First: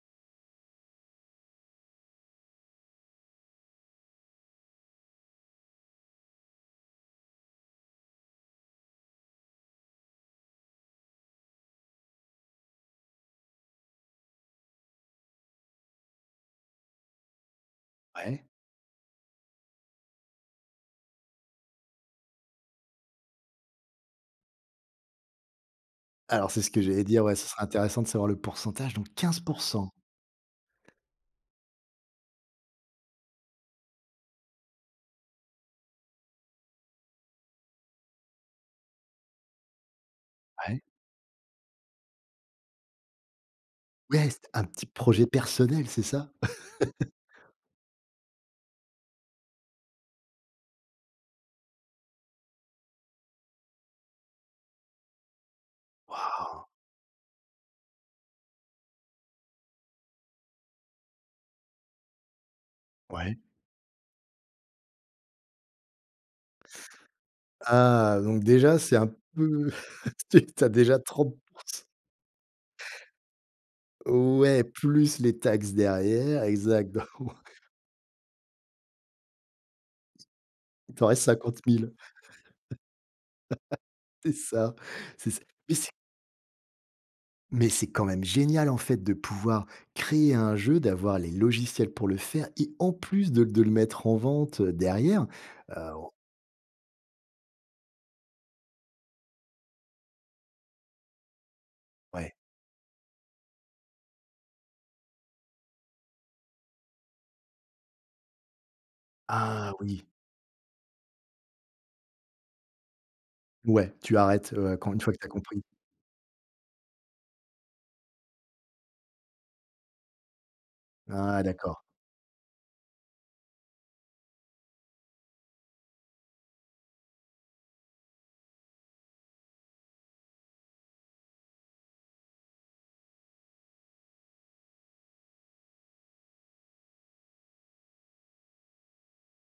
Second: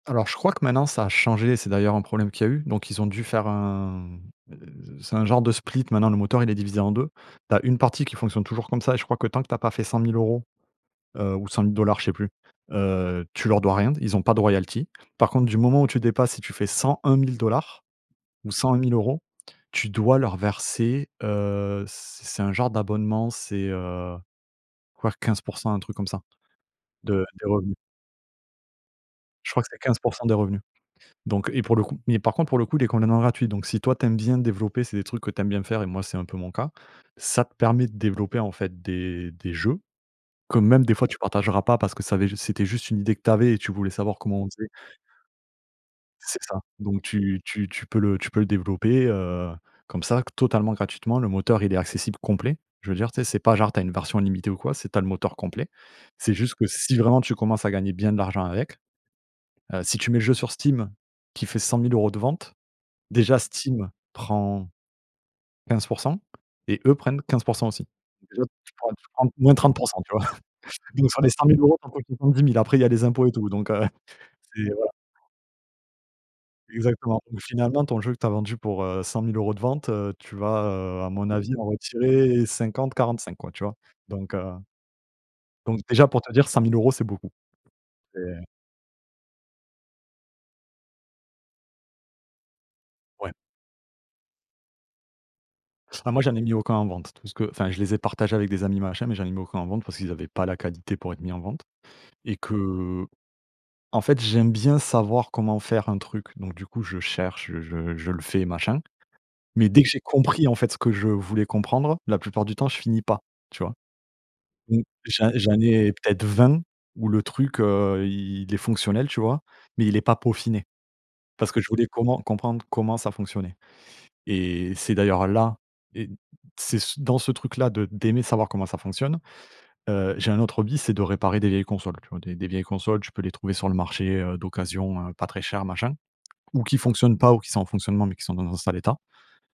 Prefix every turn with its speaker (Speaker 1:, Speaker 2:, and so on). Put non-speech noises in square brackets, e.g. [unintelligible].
Speaker 1: Alors, je crois que maintenant ça a changé et c'est d'ailleurs un problème qu'il y a eu donc ils ont dû faire un, heu, c'est un genre de split, maintenant le moteur il est divisé en 2. Tu as 1 partie qui fonctionne toujours comme ça et je crois que tant que tu n'as pas fait 100 000 € ou 100 000 $, je sais plus, heu, tu leur dois rien. Ils ont pas de royalties. Par contre, du moment où tu dépasses, si tu fais 101 000 $
Speaker 2: Ouais.
Speaker 1: ou 101 000 €, tu dois leur verser, heu, c'est c'est un genre d'abonnement, c'est, heu, voir 15 % un truc comme ça,
Speaker 2: Alors c'est ce que j'allais
Speaker 1: de
Speaker 2: dire, ouais, ce
Speaker 1: des
Speaker 2: serait
Speaker 1: revenus.
Speaker 2: intéressant de savoir le pourcentage, donc quinze
Speaker 1: Je
Speaker 2: pour
Speaker 1: crois que c'est
Speaker 2: cent!
Speaker 1: 15 % des revenus. Donc et pour le coup mais par contre pour le coup, il est complètement gratuit, donc si toi tu aimes bien développer, c'est des trucs que tu aimes bien faire et moi c'est un peu mon cas, ça te permet de développer en fait des des jeux que
Speaker 2: Ouais.
Speaker 1: même des fois tu partageras pas parce que ça avait c'était juste une idée que tu avais et tu voulais savoir
Speaker 2: Ouais, c
Speaker 1: comment on
Speaker 2: un
Speaker 1: faisait.
Speaker 2: petit projet personnel, c'est ça?
Speaker 1: C'est ça, donc
Speaker 2: [chuckles]
Speaker 1: tu tu tu peux le tu peux le développer, heu, comme ça totalement gratuitement. Le moteur, il est accessible complet. Je veux dire, tu sais, c'est pas genre, tu as une version limitée ou quoi, c'est tu as le moteur complet. C'est juste
Speaker 2: Wouah!
Speaker 1: que si vraiment tu commences à gagner bien de l'argent avec, heu, si tu mets le jeu sur Steam qui fait 100 000 € de vente,
Speaker 2: Ouais.
Speaker 1: déjà Steam prend 15 % et eux prennent 15 %, aussi.
Speaker 2: Ah!
Speaker 1: Donc déjà,
Speaker 2: Donc
Speaker 1: tu
Speaker 2: déjà,
Speaker 1: prends
Speaker 2: c'est
Speaker 1: tu
Speaker 2: un
Speaker 1: prends moins
Speaker 2: peu
Speaker 1: trente pour cent, tu
Speaker 2: [chuckles] s
Speaker 1: vois?
Speaker 2: t tu as déjà
Speaker 1: Donc sur les
Speaker 2: trente
Speaker 1: cent mille
Speaker 2: pour
Speaker 1: euros,
Speaker 2: ce
Speaker 1: tu en comptes [unintelligible] 10 000, après il y a les impôts et tout, donc heu, c'est
Speaker 2: Ouais
Speaker 1: voilà.
Speaker 2: plus les taxes derrière, exact donc
Speaker 1: Exactement ou
Speaker 2: [chuckles]
Speaker 1: finalement ton jeu que tu as vendu pour, heu, 100 000 € de vente, heu, tu vas,
Speaker 2: Il
Speaker 1: heu,
Speaker 2: t'en
Speaker 1: à
Speaker 2: reste
Speaker 1: mon avis en
Speaker 2: 50 000.
Speaker 1: retirer 50-45 quoi, tu vois?
Speaker 2: [laughs] C'est
Speaker 1: Donc heu
Speaker 2: ça, c'est ça. Mais
Speaker 1: donc
Speaker 2: c'est
Speaker 1: déjà pour te dire 100 000 € c'est beaucoup
Speaker 2: mais c'est quand
Speaker 1: et
Speaker 2: même génial en fait de pouvoir créer un jeu, d'avoir les logiciels pour le faire et en
Speaker 1: Ouais.
Speaker 2: plus de de le mettre en vente derrière, heu
Speaker 1: Ah moi j'en ai mis aucun en vente. Tout ce que enfin je les ai partagés avec des amis machin, mais j'en ai mis aucun en vente parce qu'ils avaient pas la qualité pour être mis en vente
Speaker 2: Ouais.
Speaker 1: et que en fait j'aime bien savoir comment faire un truc, donc du coup je cherche, je je je le fais machin. Mais
Speaker 2: Ah
Speaker 1: dès que j'ai
Speaker 2: oui.
Speaker 1: compris en fait, ce que je voulais comprendre, la plupart du temps je finis pas, tu vois?
Speaker 2: Ouais, tu arrêtes, ouais,
Speaker 1: Mmh.
Speaker 2: quand une fois que tu as
Speaker 1: J'en j'en
Speaker 2: compris.
Speaker 1: ai peut-être 20 où le truc, heu, il il est fonctionnel, tu vois? Mais il est pas peaufiné
Speaker 2: Ah
Speaker 1: parce que je
Speaker 2: d'accord.
Speaker 1: voulais comment comprendre comment ça fonctionnait et c'est d'ailleurs là et c'est c dans ce truc là de d'aimer savoir comment ça fonctionne, heu, j'ai un autre hobby, c'est de réparer des vieilles consoles. Tu vois des des vieilles consoles, tu peux les trouver sur le marché, heu, d'occasion, heu, pas très cher machin ou qui fonctionnent pas ou qui sont en fonctionnement, mais qui sont dans un sale état.